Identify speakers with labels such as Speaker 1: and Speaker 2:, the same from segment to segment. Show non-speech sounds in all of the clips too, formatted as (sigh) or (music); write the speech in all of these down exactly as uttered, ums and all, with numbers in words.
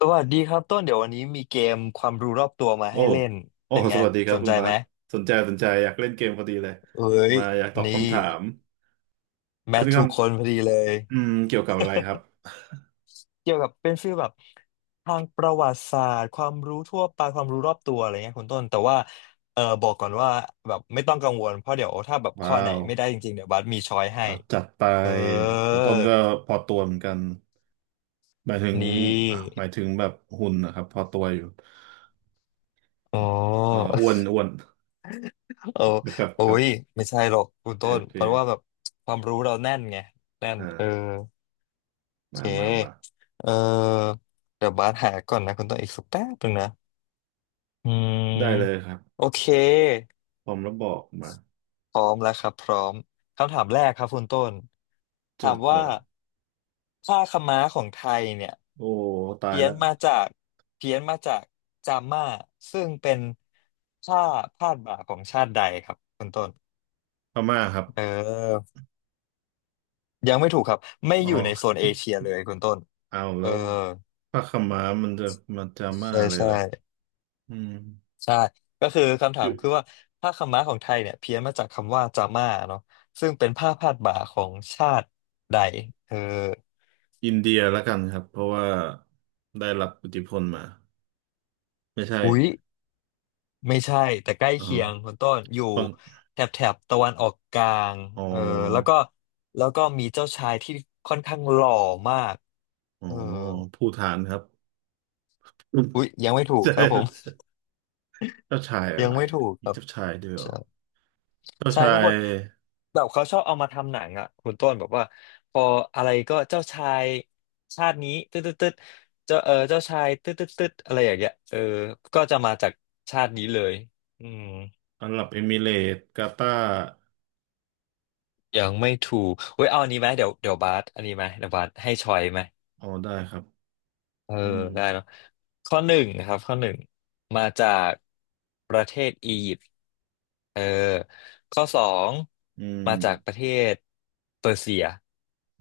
Speaker 1: สวัสดีครับต้นเดี๋ยววันนี้มีเกมความรู้รอบตัวมา
Speaker 2: โอ้
Speaker 1: ให้เล่น
Speaker 2: โอ้
Speaker 1: เป็น
Speaker 2: ส
Speaker 1: ไง
Speaker 2: วัสดีครั
Speaker 1: ส
Speaker 2: บ
Speaker 1: น
Speaker 2: คุ
Speaker 1: ใจ
Speaker 2: ณบา
Speaker 1: ไหม
Speaker 2: สสนใจสนใจอยากเล่นเกมพอดีเลย
Speaker 1: เอ้ย
Speaker 2: มาอยากตอบ
Speaker 1: นี่
Speaker 2: คำถาม
Speaker 1: แม
Speaker 2: เป็
Speaker 1: ท
Speaker 2: นค
Speaker 1: ถูกคนพอดีเลย
Speaker 2: ำอืมเกี่ยวกับอะไรครับ
Speaker 1: เกี่ยวกับเป็นฟีลแบบทางประวัติศาสตร์ความรู้ทั่วไปความรู้รอบตัวอะไรเงี้ยคุณต้นแต่ว่าเออบอกก่อนว่าแบบไม่ต้องกังวลเพราะเดี๋ยวถ้าแบบข้อ
Speaker 2: ว้า
Speaker 1: ไหน
Speaker 2: ว
Speaker 1: ไม่ได้จริงๆเดี๋ยวบัสมีช้อยให้
Speaker 2: เอาจัดไป
Speaker 1: เออ
Speaker 2: แล้วต้นก็พอตัวเหมือนกันหมายถึง
Speaker 1: นี่
Speaker 2: อ่าหมายถึงแบบหุ่นนะครับ พอตัวอยู่
Speaker 1: อ๋อ
Speaker 2: อ่าอ้วนอ้วน
Speaker 1: (laughs) โอ้
Speaker 2: นะครับ
Speaker 1: โอ้
Speaker 2: ครับ
Speaker 1: ยไม่ใช่หรอกคุณ
Speaker 2: โอเค
Speaker 1: ต้
Speaker 2: โอ
Speaker 1: น
Speaker 2: เค
Speaker 1: เพราะว่าแบบความรู้เราแน่นไงแน่น
Speaker 2: อ่า
Speaker 1: เออ เ
Speaker 2: มามามา
Speaker 1: คเออเดี๋ยวบาสหาก่อนนะคุณต้องอีกสักแป๊บหนึ่งนะอื
Speaker 2: ได้เลย
Speaker 1: ม
Speaker 2: ครับ
Speaker 1: โอเค
Speaker 2: พร้อมแล้วบอกมา
Speaker 1: พร้อมแล้วครับพร้อมคำถามแรกครับคุณต้นถา
Speaker 2: เจิด
Speaker 1: มว่า
Speaker 2: เปิด
Speaker 1: ผ้าขม้าของไทยเนี่ย
Speaker 2: โอ้ ตาย
Speaker 1: เพี้ย
Speaker 2: แล้
Speaker 1: น
Speaker 2: ว
Speaker 1: มาจากเพี้ยนมาจากจาม่าซึ่งเป็นผ้าพาดบ่าของชาติใดครับคุณต้น
Speaker 2: พม่าครับ
Speaker 1: เออยังไม่ถูกครับไม่
Speaker 2: อ๋
Speaker 1: อยู่
Speaker 2: อ
Speaker 1: ในโซนเอเชียเลยคุณต้น
Speaker 2: เอา
Speaker 1: เอ
Speaker 2: แล้
Speaker 1: อ
Speaker 2: วพระขาวม้ามันจะมาดาม่า
Speaker 1: ใช่
Speaker 2: เลย
Speaker 1: ใช่
Speaker 2: เหรออืม
Speaker 1: ใช่ก็คือคำ
Speaker 2: อ
Speaker 1: ถา
Speaker 2: ยู่
Speaker 1: มคือว่าผ้าขาวม้าของไทยเนี่ยเพี้ยนมาจากคำว่าจาม่าเนาะซึ่งเป็นผ้าพาดบ่าของชาติใดเออ
Speaker 2: อินเดียแล้วกันครับเพราะว่าได้รับอิทธิพลมาไม่ใช่
Speaker 1: อุ๊ยไม่ใช่แต่ใกล้
Speaker 2: อ๋อ
Speaker 1: เคียงคุณต้นอยู่
Speaker 2: ปัง
Speaker 1: แถบแถบตะวันออกกลาง
Speaker 2: อ๋
Speaker 1: เออแล้ว
Speaker 2: อ
Speaker 1: ก็แล้วก็มีเจ้าชายที่ค่อนข้างหล่อมาก
Speaker 2: อ๋อ
Speaker 1: เออ
Speaker 2: ภูฏานครับ
Speaker 1: อุ๊ยยังไม่
Speaker 2: (laughs)
Speaker 1: ถูก
Speaker 2: ใช
Speaker 1: ครับผม
Speaker 2: ่เจ้าชาย
Speaker 1: (laughs)
Speaker 2: อะ
Speaker 1: ยัง
Speaker 2: ไร
Speaker 1: ไม่ถูกค
Speaker 2: อีก
Speaker 1: รับ
Speaker 2: เจ้าชายด้วยเหรอเจ้า
Speaker 1: ใช่
Speaker 2: ชา
Speaker 1: ทุก
Speaker 2: ย
Speaker 1: คนแบบเขาชอบเอามาทำหนังอ่ะคุณต้นแบบว่าพออะไรก็เจ้าชายชาตินี้ตึ๊ดตึ๊ดตึ๊ดเจ้าเออเจ้าชายตึ๊ดตึ๊ดตึ๊ดอะไรอย่างเงี้ยเออก็จะมาจากชาตินี้เลยอืม
Speaker 2: อาหรับเอมิเรตส์กาตาร์
Speaker 1: ยังไม่ถูกเว้ยเอาอันนี้ไหมเดี๋ยวเดี๋ยวบาสอันนี้ไหมเดี๋ยวบาสให้ชอยไหม
Speaker 2: อ๋อได้ครับ
Speaker 1: เออ
Speaker 2: อืม
Speaker 1: ได้เนาะข้อหนึ่งนะครับข้อหนึ่งมาจากประเทศอียิปต์เออข้อสอง
Speaker 2: อื
Speaker 1: มาจากป
Speaker 2: ม
Speaker 1: ระเทศเปอร์เซีย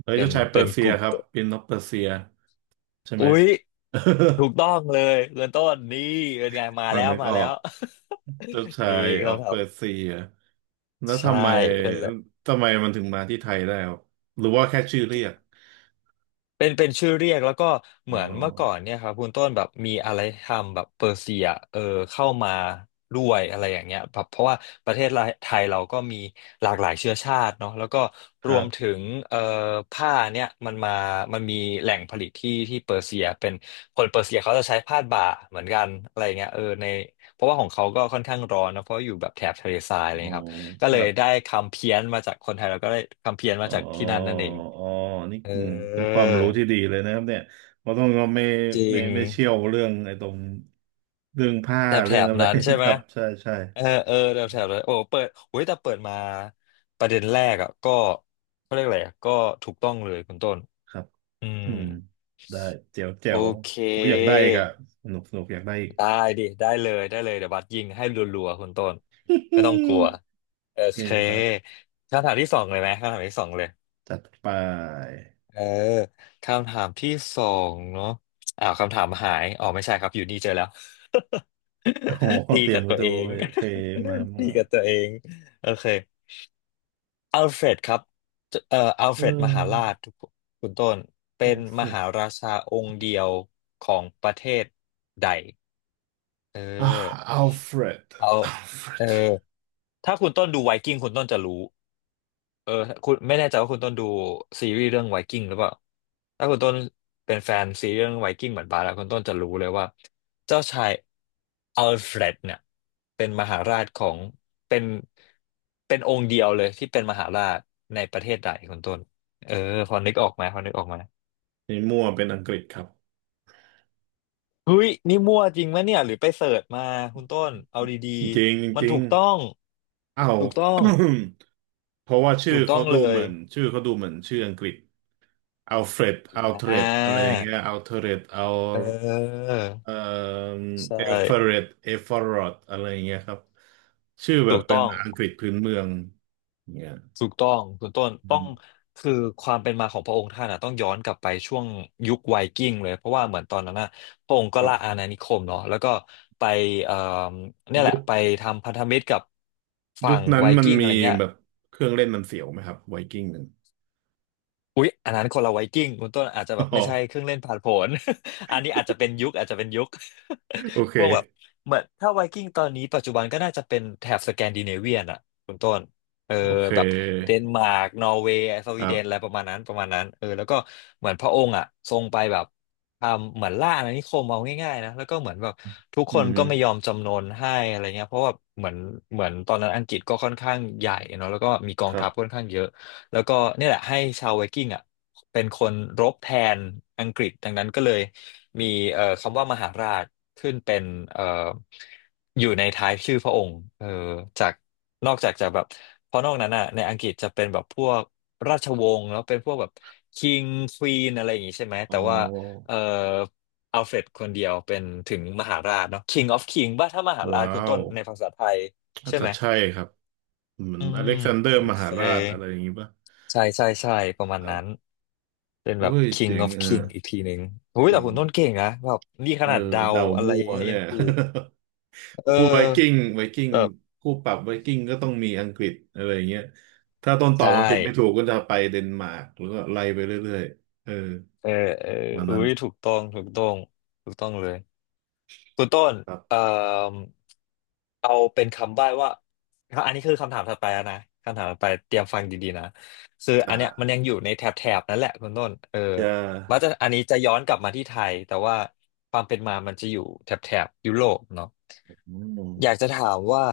Speaker 2: เฮ้ย
Speaker 1: เป็
Speaker 2: เจ้า
Speaker 1: น
Speaker 2: ชายเปอ
Speaker 1: เป็น
Speaker 2: ร์เซี
Speaker 1: ก
Speaker 2: ย
Speaker 1: ลุ่ม
Speaker 2: ครับเป็นนกเปอร์เซียใช่ไหม
Speaker 1: อุ๊ย
Speaker 2: (laughs)
Speaker 1: ถูกต้องเลยเริ่มต้นนี่เป็นไงมา
Speaker 2: มั
Speaker 1: แล้
Speaker 2: น
Speaker 1: ว
Speaker 2: นึก
Speaker 1: มา
Speaker 2: อ
Speaker 1: แล้
Speaker 2: อก
Speaker 1: ว
Speaker 2: เจ้าชา
Speaker 1: (laughs) นี่
Speaker 2: ยอ
Speaker 1: เขา
Speaker 2: อกเป
Speaker 1: ทำ
Speaker 2: อร์เซียแล้ว
Speaker 1: ใช่
Speaker 2: ทำไมทำไมมันถึงมาที่ไทยได้ครับหรือว่าแค่ชื่อเรียก
Speaker 1: เป็นเป็นชื่อเรียกแล้วก็
Speaker 2: อ๋
Speaker 1: เห
Speaker 2: อ
Speaker 1: มือนเมื่อก่อนเนี่ยครับคุณต้นแบบมีอะไรทำแบบเปอร์เซียเออเข้ามาด้วยอะไรอย่างเงี้ยแบบเพราะว่าประเทศไทยเราก็มีหลากหลายเชื้อชาติเนาะแล้วก็
Speaker 2: ค
Speaker 1: ร
Speaker 2: รั
Speaker 1: วมถึ
Speaker 2: บ
Speaker 1: งเอ่อผ้าเนี่ยมันมามันมีแหล่งผลิตที่ที่เปอร์เซียเป็นคนเปอร์เซียเขาจะใช้ผ้าบ่าเหมือนกันอะไรเงี้ยเออในเพราะว่าของเขาก็ค่อนข้างร้อนนะเพราะอยู่แบบแถบทะเลทรายอะไร
Speaker 2: อ๋อ
Speaker 1: เงี้ยครับก็
Speaker 2: ค
Speaker 1: เล
Speaker 2: รั
Speaker 1: ย
Speaker 2: บ
Speaker 1: ได้คำเพี้ยนมาจากคนไทยเราก็ได้คำเพี้ยนมา
Speaker 2: อ๋อ
Speaker 1: จากที่นั่นนั่นเอง
Speaker 2: อ๋อนี่
Speaker 1: เออ
Speaker 2: อืมเป็นความรู้ที่ดีเลยนะครับเนี่ยเพราะต้องเราไม่
Speaker 1: จริ
Speaker 2: ไม่
Speaker 1: ง
Speaker 2: ไม่เชี่ยวเรื่องไอ้ตรงเรื่องผ้า
Speaker 1: แถบแถ
Speaker 2: เรื่อง
Speaker 1: บ
Speaker 2: อะไร
Speaker 1: นั้นใช่
Speaker 2: (laughs) ค
Speaker 1: ไหม
Speaker 2: รับ (laughs) ใช่ใช่
Speaker 1: เออเออแถบแถบนั้นโอ้เปิดโอ้ยแต่เปิดมาประเด็นแรกอ่ะก็เขาเรียกอะไรอะก็ถูกต้องเลยคุณต้น
Speaker 2: ครับ
Speaker 1: อืม
Speaker 2: อืมได้เจ๋วเจ๋
Speaker 1: โอ
Speaker 2: ว
Speaker 1: เค
Speaker 2: ผมอยากได้อีกอะสนุกสนุกอยากได้อีก
Speaker 1: ได้ดิได้เลยได้เลยเดี๋ยวบัสยิงให้รัวๆคุณต้นไม่ต้องกลัวโอ
Speaker 2: (laughs) นี่
Speaker 1: เค
Speaker 2: ครับ
Speaker 1: คำถามที่สองเลยไหมคำถามที่สองเลย
Speaker 2: จัดไป
Speaker 1: เออคำถามที่สองเนาะอ้าวคำถามหายอ๋อไม่ใช่ครับอยู่นี่เจอแล้ว
Speaker 2: (laughs) โอ้
Speaker 1: (laughs)
Speaker 2: โห
Speaker 1: ตี
Speaker 2: เตรียม
Speaker 1: กับ
Speaker 2: มา
Speaker 1: ตัว
Speaker 2: ดู
Speaker 1: เอง
Speaker 2: เลยโอเคมา
Speaker 1: (laughs)
Speaker 2: มา
Speaker 1: ตีกับตัวเองโอเค อัลเฟรดครับเอ่ออัล
Speaker 2: เ
Speaker 1: เฟรดมหารา
Speaker 2: ออ
Speaker 1: ชคุณต้น
Speaker 2: อั
Speaker 1: เป็
Speaker 2: ล
Speaker 1: น
Speaker 2: เฟ
Speaker 1: ม
Speaker 2: รด
Speaker 1: หาราชาองค์เดียวของประเทศใด เอ
Speaker 2: อ่ะ
Speaker 1: อ
Speaker 2: อัลเฟรด
Speaker 1: เอา
Speaker 2: อัลเฟร
Speaker 1: เออ
Speaker 2: ด
Speaker 1: ถ้าคุณต้นดูไวกิ้งคุณต้นจะรู้ เออคุณไม่แน่ใจว่าคุณต้นดูซีรีส์เรื่องไวกิ้งหรือเปล่าถ้าคุณต้นเป็นแฟนซีรีส์เรื่องไวกิ้งเหมือนบาร์แล้วคุณต้นจะรู้เลยว่าเจ้าชายอัลเฟรดเนี่ยเป็นมหาราชของเป็นเป็นองค์เดียวเลยที่เป็นมหาราชในประเทศใดคุณต้นเออพอนึกออกไหมพอนึกออกไหม
Speaker 2: นี่มั่วเป็นอังกฤษครับ
Speaker 1: เฮ้ยนี่มั่วจริงไหมเนี่ยหรือไปเสิร์ชมาคุณต้นเอาดี
Speaker 2: จริง
Speaker 1: ๆมั
Speaker 2: จ
Speaker 1: น
Speaker 2: ริ
Speaker 1: ถู
Speaker 2: ง
Speaker 1: กต้อง
Speaker 2: อ้าว
Speaker 1: ถูกต้อง
Speaker 2: (coughs) เพราะว่าชื่อ
Speaker 1: ถูกต้
Speaker 2: เขา
Speaker 1: อง
Speaker 2: ดู
Speaker 1: เล
Speaker 2: เห
Speaker 1: ย
Speaker 2: มือนชื่อเขาดูเหมือนชื่ออังกฤษอัลเฟรดอัลเทร
Speaker 1: อ่
Speaker 2: ดอะไรอย่าง
Speaker 1: า
Speaker 2: เงี้ยอัลเทรดอัล
Speaker 1: เออ
Speaker 2: เอ่อ
Speaker 1: ใช่
Speaker 2: เอฟเฟรดเอฟเฟรดอะไรอย่างเงี้ยครับชื่อแบ
Speaker 1: ถู
Speaker 2: บ
Speaker 1: ก
Speaker 2: เป็น
Speaker 1: ต้อง
Speaker 2: อังกฤษพื้นเมืองอย่างเงี้ย
Speaker 1: ถูกต้องคุณต้น
Speaker 2: อื
Speaker 1: ต้อง
Speaker 2: ม
Speaker 1: คือความเป็นมาของพระองค์ท่านอ่ะต้องย้อนกลับไปช่วงยุคไวกิ้งเลยเพราะว่าเหมือนตอนนั้นน่ะพระองค์
Speaker 2: ค
Speaker 1: ก็
Speaker 2: รั
Speaker 1: ล่าอา
Speaker 2: บ
Speaker 1: ณานิคมเนาะแล้วก็ไปเอ่อเนี่ยแห
Speaker 2: ยุ
Speaker 1: ละ
Speaker 2: ค
Speaker 1: ไปทำพันธมิตรกับ
Speaker 2: ยุ
Speaker 1: ฝั่
Speaker 2: ค
Speaker 1: ง
Speaker 2: นั้น
Speaker 1: ไว
Speaker 2: มัน
Speaker 1: กิ้งอะ
Speaker 2: มี
Speaker 1: ไรเงี้ย
Speaker 2: แบบเครื่องเล่นมันเสียวไหมครับไวกิ้งหนึ่ง
Speaker 1: อุ๊ยอันนั้นคนละไวกิ้งคุณต้นอาจจะ
Speaker 2: (laughs) อ๋
Speaker 1: แบบ
Speaker 2: อ
Speaker 1: ไม่ใช่เครื่องเล่นพ่านผน (laughs) อันนี้อาจจะเป็นยุคอาจจะเป็นยุค
Speaker 2: โอ
Speaker 1: (laughs)
Speaker 2: เค
Speaker 1: พวกแบบเหมือนถ้าไวกิ้งตอนนี้ปัจจุบันก็น่าจะเป็นแถบสแกนดิเนเวียนอ่ะคุณต้นเออ
Speaker 2: โอเค
Speaker 1: แบบเดนมาร์กนอร์เวย์ส
Speaker 2: ค
Speaker 1: วี
Speaker 2: รั
Speaker 1: เดนอะไร
Speaker 2: บ
Speaker 1: ประมาณนั้นประมาณนั้นเออแล้วก็เหมือนพระองค์อ่ะทรงไปแบบทำเหมือนล่าอาณานิคมเอาง่ายๆนะแล้วก็เหมือนแบบทุก
Speaker 2: อื
Speaker 1: คน
Speaker 2: มฮึ
Speaker 1: ก็ไม่ยอมจำนนให้อะไรเงี้ยเพราะว่าเหมือนเหมือนตอนนั้นอังกฤษก็ค่อนข้างใหญ่เนาะแล้วก็มีกอ
Speaker 2: ค
Speaker 1: ง
Speaker 2: รั
Speaker 1: ทัพค่อน
Speaker 2: บ
Speaker 1: ข้างเยอะ แล้วก็เนี่ยแหละให้ชาวไวกิ้งอ่ะเป็นคนรบแทนอังกฤษดังนั้นก็เลยมีเอ่อคำว่ามหาราชขึ้นเป็นเอ่ออยู่ในท้ายชื่อพระองค์เออจากนอกจากจะแบบเพราะนอกนั้นอ่ะในอังกฤษจะเป็นแบบพวกราชวงศ์แล้วเป็นพวกแบบคิงควีนอะไรอย่างงี้ใช่ไหม
Speaker 2: อ๋อ
Speaker 1: แต่ว่าเอ่ออัลเฟรดคนเดียวเป็นถึงมหาราชเนาะ King of King บ้าถ้ามหาราช
Speaker 2: ว้า
Speaker 1: คุณต้
Speaker 2: ว
Speaker 1: นในภาษาไทย
Speaker 2: อาจ
Speaker 1: ใช่
Speaker 2: จะ
Speaker 1: ไหม
Speaker 2: ใช่ครับเหมือ
Speaker 1: อื
Speaker 2: นอ
Speaker 1: ม
Speaker 2: เล็กซานเดอ
Speaker 1: โอ
Speaker 2: ร์ม
Speaker 1: เค
Speaker 2: หาราชอะไรอย่างงี้ป่ะ
Speaker 1: ใช่ใช่ใช่ประมา
Speaker 2: ค
Speaker 1: ณ
Speaker 2: รั
Speaker 1: นั้น
Speaker 2: บ
Speaker 1: เป็น
Speaker 2: โอ้
Speaker 1: แบบ
Speaker 2: ยเจ๋
Speaker 1: King
Speaker 2: ง
Speaker 1: of
Speaker 2: อ่ะ
Speaker 1: King อีกทีหนึ่งโอ้ยแต่
Speaker 2: เจ๋ง
Speaker 1: คุณต้นเก่งนะแบบนี่ข
Speaker 2: เออ
Speaker 1: นาดเดา
Speaker 2: เดา
Speaker 1: อะไร
Speaker 2: มั่ว
Speaker 1: เงี้ยยั
Speaker 2: เนี่
Speaker 1: ง
Speaker 2: ย
Speaker 1: ถูก
Speaker 2: (laughs)
Speaker 1: เอ
Speaker 2: พูดไวกิ้ง
Speaker 1: อ
Speaker 2: ไวกิ้ง
Speaker 1: แบบ
Speaker 2: คู่ปรับไวกิ้งก็ต้องมีอังกฤษอะไรอย่างเงี้ยถ้าต้นตอบ
Speaker 1: ใช่
Speaker 2: อังกฤษไม่ถูกก็จะไปเดนมาร์กหรือก็ไล่ไปเรื่อยๆเออ
Speaker 1: เออเออ
Speaker 2: วัน
Speaker 1: อุ้
Speaker 2: นั้น
Speaker 1: ยถูกต้องถูกต้องถูกต้องเลย คุณต้น
Speaker 2: ครั
Speaker 1: เอ่อ
Speaker 2: บ
Speaker 1: เอาเป็นคำใบ้ว่าอันนี้คือคำถามถัดไปแล้วนะคำถามถัดไปเตรียมฟังดีๆนะคืออันเนี้ยมัน
Speaker 2: อ่า
Speaker 1: ยังอยู่ในแถบแถบนั่นแหละคุณต้นเออ
Speaker 2: จะ
Speaker 1: ว่าจะอันนี้จะย้อนกลับมาที่ไทยแต่ว่าความเป็นมามันจะอยู่แถบแถบยุโรปเนาะ
Speaker 2: อืม
Speaker 1: อยากจะถามว่า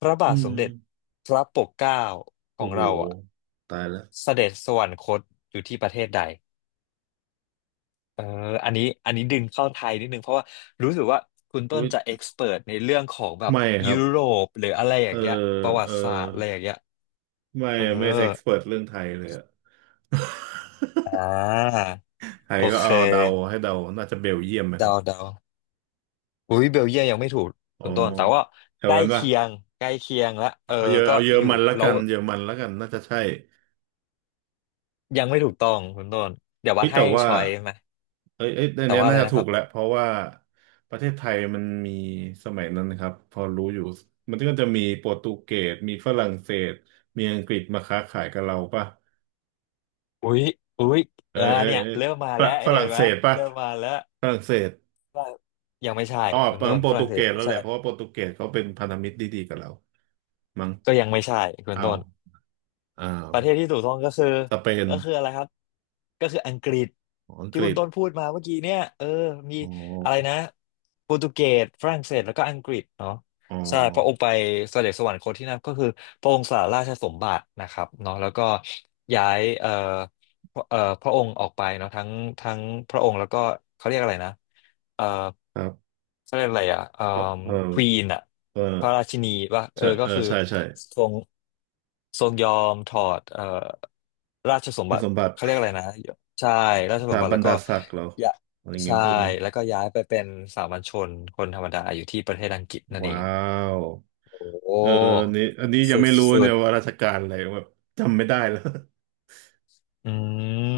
Speaker 1: พระ
Speaker 2: อื
Speaker 1: บาทสมเด็จ
Speaker 2: ม
Speaker 1: พระปกเกล้าขอ
Speaker 2: โอ้
Speaker 1: ง
Speaker 2: โห
Speaker 1: เราอ่ะ
Speaker 2: ตายแล้ว
Speaker 1: เสด็จสวรรคตอยู่ที่ประเทศใด เอออันนี้อันนี้ดึงเข้าไทยนิดนึงเพราะว่ารู้สึกว่าคุณต้
Speaker 2: อุ้
Speaker 1: น
Speaker 2: ย
Speaker 1: จะเอ็กซ์เพิร์ในเรื่องของแบบ
Speaker 2: ไม่ครั
Speaker 1: ยุ
Speaker 2: บ
Speaker 1: โรปหรืออะไรอ
Speaker 2: เอ
Speaker 1: ย่า
Speaker 2: อ
Speaker 1: งเงี้ยประวั
Speaker 2: เออ
Speaker 1: ติศาสตร์อะไรอย่างเงี้ย
Speaker 2: ไม่
Speaker 1: เออ
Speaker 2: ไม่เอ็กซ์เพรสเรื่องไทยเลยอะ (laughs)
Speaker 1: อ่า
Speaker 2: ไทย
Speaker 1: โอ
Speaker 2: ก็
Speaker 1: เค
Speaker 2: เอาเดาให้เดาน่าจะเบลเยียมไหมครั
Speaker 1: เดา
Speaker 2: บ
Speaker 1: เดาอุ้ยเบลเยียมยังไม่ถูก
Speaker 2: อ๋อ
Speaker 1: คุณต้นแต่ว่า
Speaker 2: แถว
Speaker 1: ใกล้
Speaker 2: นั้นป่ะ
Speaker 1: เคียงใกล้เคียงละเออ
Speaker 2: เอาเยอ
Speaker 1: ก็
Speaker 2: เอาเยอร
Speaker 1: อยู่
Speaker 2: มันละ
Speaker 1: แล้
Speaker 2: กั
Speaker 1: ว
Speaker 2: นเยอรมันละกันน่าจะใช่
Speaker 1: ยังไม่ถูกต้องคุณต้นเดี๋ยววั
Speaker 2: เฮ้
Speaker 1: ด
Speaker 2: ย
Speaker 1: ให้
Speaker 2: แต่ว่า
Speaker 1: ชอยไหม
Speaker 2: เอ้ยเอ้ยอัน
Speaker 1: แต่
Speaker 2: เนี้ย
Speaker 1: ว่าอะ
Speaker 2: น่า
Speaker 1: ไร
Speaker 2: จะ
Speaker 1: นะ
Speaker 2: ถู
Speaker 1: ครั
Speaker 2: กแหละ
Speaker 1: บ
Speaker 2: เพราะว่าประเทศไทยมันมีสมัยนั้นนะครับพอรู้อยู่มันก็จะมีโปรตุเกสมีฝรั่งเศสมีอังกฤษมาค้าขายกับเราป่ะ
Speaker 1: อุ้ยอุ้ย
Speaker 2: เอ้
Speaker 1: เออ
Speaker 2: ยเอ้ย
Speaker 1: เนี่ย
Speaker 2: เอ้ย
Speaker 1: เริ่มมา
Speaker 2: ฝร
Speaker 1: แล้ว
Speaker 2: ฝ
Speaker 1: เห็
Speaker 2: รั่
Speaker 1: น
Speaker 2: ง
Speaker 1: ไหม
Speaker 2: เศสป่ะ
Speaker 1: เริ่มมาแล้ว
Speaker 2: ฝรั่งเศส
Speaker 1: ว่ายังไม่ใช่
Speaker 2: อ๋อ
Speaker 1: คุณ
Speaker 2: เปิ
Speaker 1: ต้
Speaker 2: ด
Speaker 1: น
Speaker 2: โปร
Speaker 1: ฝ
Speaker 2: ตุ
Speaker 1: รั่งเศ
Speaker 2: เก
Speaker 1: ส
Speaker 2: ส
Speaker 1: ไม่
Speaker 2: แล้วแห
Speaker 1: ใช่
Speaker 2: ละเพราะว่าโปรตุเกสเขาเป็นพันธมิตรดีๆกับเรามั้ง
Speaker 1: ก็ยังไม่ใช่คุณ
Speaker 2: อ้า
Speaker 1: ต้
Speaker 2: ว
Speaker 1: น
Speaker 2: อ้าว
Speaker 1: ประเทศที่ถูกต้องก็คือ
Speaker 2: สเปน
Speaker 1: ก็คืออะไรครับก็คืออังกฤษ
Speaker 2: อ๋ออังก
Speaker 1: ที่คุ
Speaker 2: ฤ
Speaker 1: ณ
Speaker 2: ษ
Speaker 1: ต้นพูดมาเมื่อกี้เนี่ยเออมี
Speaker 2: อ๋
Speaker 1: อะไร
Speaker 2: อ
Speaker 1: นะโปรตุเกสฝรั่งเศสแล้วก็อังกฤษเนาะ
Speaker 2: อ๋อ
Speaker 1: ใช่พระองค์ไปเสด็จสวรรคตที่นั่นก็คือพระองค์สละราชสมบัตินะครับเนาะแล้วก็ย้ายเอ่อ พระเอ่อพระองค์ออกไปเนาะทั้งทั้งพระองค์แล้วก็เขาเรียกอะไรนะเอ่อ
Speaker 2: ครับ
Speaker 1: เขาเรียกอะไรอ่ะเอ่อ
Speaker 2: เอ
Speaker 1: ควี
Speaker 2: อ
Speaker 1: นอ่ะ
Speaker 2: เ
Speaker 1: พระรา
Speaker 2: ออ
Speaker 1: ชินีว่าเอ
Speaker 2: ใช่
Speaker 1: อก็
Speaker 2: เออ
Speaker 1: คือ
Speaker 2: ใช่ใช่
Speaker 1: ทรงทรงยอมถอดเอ่อราชสม
Speaker 2: คุ
Speaker 1: บั
Speaker 2: ณส
Speaker 1: ติ
Speaker 2: มบัติ
Speaker 1: เขาเรียกอะไรนะใช่ราช
Speaker 2: ส
Speaker 1: สม
Speaker 2: ถา
Speaker 1: บั
Speaker 2: บ
Speaker 1: ติ
Speaker 2: ร
Speaker 1: แล้ว
Speaker 2: ร
Speaker 1: ก็
Speaker 2: ดาศักดิ์เหรอ
Speaker 1: ยะ
Speaker 2: อะไรเงี้
Speaker 1: ใช่
Speaker 2: ยพวกนั้น
Speaker 1: แล้วก็ย้ายไปเป็นสามัญชนคนธรรมดาอยู่ที่ประเทศอังกฤษนั่นเอ
Speaker 2: ว้า
Speaker 1: ง
Speaker 2: ว
Speaker 1: โอ้
Speaker 2: เอออันนี้อันนี้ยัง
Speaker 1: สุด
Speaker 2: ไม่รู้
Speaker 1: สุ
Speaker 2: เนี่
Speaker 1: ด
Speaker 2: ยว่าราชการอะไรแบบจำไม่ได้แล้ว (laughs)
Speaker 1: อื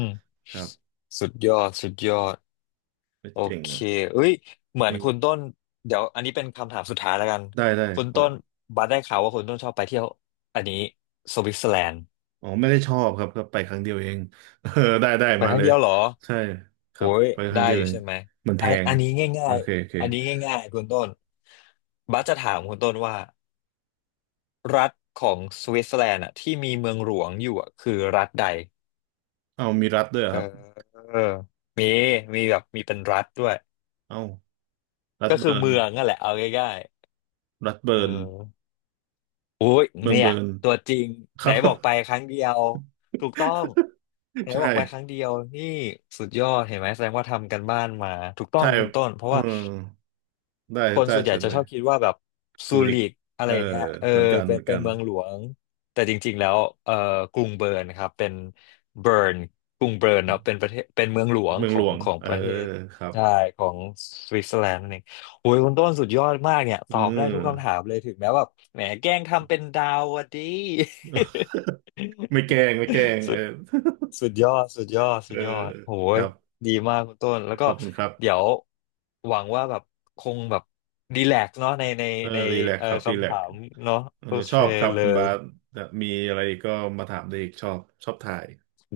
Speaker 1: ม
Speaker 2: ครับ
Speaker 1: สุดยอดสุดยอด
Speaker 2: ไม่
Speaker 1: โอ
Speaker 2: เจ๋ง
Speaker 1: เค
Speaker 2: อ่ะ
Speaker 1: เอ้ย เหมือน
Speaker 2: นี่
Speaker 1: คุณต้นเดี๋ยวอันนี้เป็นคำถามสุดท้ายแล้วกัน
Speaker 2: ได้ได้
Speaker 1: คุณ
Speaker 2: ขอ
Speaker 1: ต้นบัสได้ข่าวว่าคุณต้นชอบไปเที่ยวอันนี้สวิตเซอร์แลนด์
Speaker 2: อ๋อไม่ได้ชอบครับก็ไปครั้งเดียวเอง (laughs) เออได้ได้
Speaker 1: ไป
Speaker 2: มา
Speaker 1: ครั้
Speaker 2: เล
Speaker 1: ง
Speaker 2: ย
Speaker 1: เดียวเหรอ
Speaker 2: ใช่ครั
Speaker 1: โอ้
Speaker 2: บ
Speaker 1: ย
Speaker 2: ไปครั้
Speaker 1: ได้
Speaker 2: งเดียว
Speaker 1: อยู่
Speaker 2: เอง
Speaker 1: ใช่ไหม
Speaker 2: มันแพ
Speaker 1: อัน
Speaker 2: ง
Speaker 1: อันนี้
Speaker 2: โอ
Speaker 1: ง่าย
Speaker 2: เคโอเค
Speaker 1: ๆอันนี้ง่ายๆคุณต้นบัสจะถามคุณต้นว่ารัฐของสวิตเซอร์แลนด์อะที่มีเมืองหลวงอยู่อะคือรัฐใด
Speaker 2: เอามีรัฐด้วยเหรอ
Speaker 1: เอ
Speaker 2: ค
Speaker 1: อ
Speaker 2: รับ
Speaker 1: เออมีมีแบบมีเป็นรัฐด้วย
Speaker 2: เอารัฐ
Speaker 1: ก็คือ
Speaker 2: เบิร์น
Speaker 1: เมืองนั่นแหละเอาง่าย
Speaker 2: รัฐ
Speaker 1: ๆเอ
Speaker 2: เบิ
Speaker 1: อ
Speaker 2: ร์น
Speaker 1: โอ้ย
Speaker 2: เมือง
Speaker 1: เนี่
Speaker 2: เบิ
Speaker 1: ย
Speaker 2: ร์น
Speaker 1: ตัวจริง
Speaker 2: ค
Speaker 1: ไหน
Speaker 2: รับ
Speaker 1: บอกไปครั้งเดียวถูกต้องไหน
Speaker 2: (laughs)
Speaker 1: บ
Speaker 2: ใช่
Speaker 1: อกไปครั้งเดียวนี่สุดยอดเห็นไหมแสดงว่าทำกันบ้านมาถูกต้อ
Speaker 2: ใช่
Speaker 1: งคุณต้นเพราะ
Speaker 2: เออ
Speaker 1: ว่า
Speaker 2: ได้
Speaker 1: คน
Speaker 2: ได้
Speaker 1: ส่วนใหญ่
Speaker 2: เชิญ
Speaker 1: จะ
Speaker 2: เล
Speaker 1: ช
Speaker 2: ย
Speaker 1: อบคิดว่าแบบซู
Speaker 2: ซูริก
Speaker 1: ริกอะไร
Speaker 2: เออ
Speaker 1: อย่างเงี้ยเออ
Speaker 2: เหมือนกัน
Speaker 1: เป็
Speaker 2: เห
Speaker 1: น
Speaker 2: มือน
Speaker 1: เป็
Speaker 2: กั
Speaker 1: น
Speaker 2: น
Speaker 1: เมืองหลวงแต่จริงๆแล้วเออกรุงเบิร์นครับเป็นเบิร์นกรุงเบิร์นเนาะเป็นประเทศเป็นเมืองหลวง
Speaker 2: เมือ
Speaker 1: ข
Speaker 2: งห
Speaker 1: อ
Speaker 2: ล
Speaker 1: ง
Speaker 2: วง
Speaker 1: ของ
Speaker 2: เออ
Speaker 1: ประเทศ
Speaker 2: ครับ
Speaker 1: ใช่ของสวิตเซอร์แลนด์นั่นเองโอ้ยคุณต้นสุดยอดมากเนี่ย
Speaker 2: เ
Speaker 1: ตอบได้ทุกคำ
Speaker 2: ออ
Speaker 1: ถามเลยถึงแม้ว่าแหมแกล้งทำเป็นดาวอะดี
Speaker 2: ไม่แกล้งไม่แกล้ง
Speaker 1: (laughs) สุ
Speaker 2: เออ
Speaker 1: สุดยอดสุดยอด
Speaker 2: เอ
Speaker 1: สุ
Speaker 2: อ
Speaker 1: ดยอดโห
Speaker 2: ค
Speaker 1: ย
Speaker 2: รับ
Speaker 1: ดีมากคุณต้นแล้วก็
Speaker 2: ขอบคุณครับ
Speaker 1: เดี๋ยวหวังว่าแบบคงแบบดีแลกซ์เนาะในใน
Speaker 2: เออ
Speaker 1: ใน
Speaker 2: รีแลก
Speaker 1: เอ่อ
Speaker 2: ครับรี
Speaker 1: คำ
Speaker 2: แล
Speaker 1: ถา
Speaker 2: ก
Speaker 1: มเนาะ
Speaker 2: เออ
Speaker 1: โอ
Speaker 2: ช
Speaker 1: เค
Speaker 2: อบครับ
Speaker 1: เล
Speaker 2: คุณ
Speaker 1: ย
Speaker 2: บาสมีอะไรก็มาถามได้อีกชอบชอบถ่าย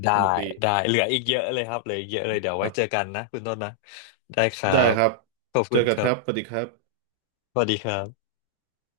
Speaker 1: ได้
Speaker 2: สนุกดี
Speaker 1: ได้เหลืออีกเยอะเลยครับเหลืออีกเยอะเลยเดี๋ยว
Speaker 2: ค
Speaker 1: ไว้
Speaker 2: รั
Speaker 1: เจอกั
Speaker 2: บ
Speaker 1: นนะคุณต้นนะได้ครั
Speaker 2: ได้
Speaker 1: บ
Speaker 2: ครับ
Speaker 1: ขอบ
Speaker 2: เจ
Speaker 1: คุ
Speaker 2: อ
Speaker 1: ณ
Speaker 2: กั
Speaker 1: ค
Speaker 2: นค
Speaker 1: รั
Speaker 2: รับส
Speaker 1: บ
Speaker 2: วัสดีครับ
Speaker 1: สวัสดีครับ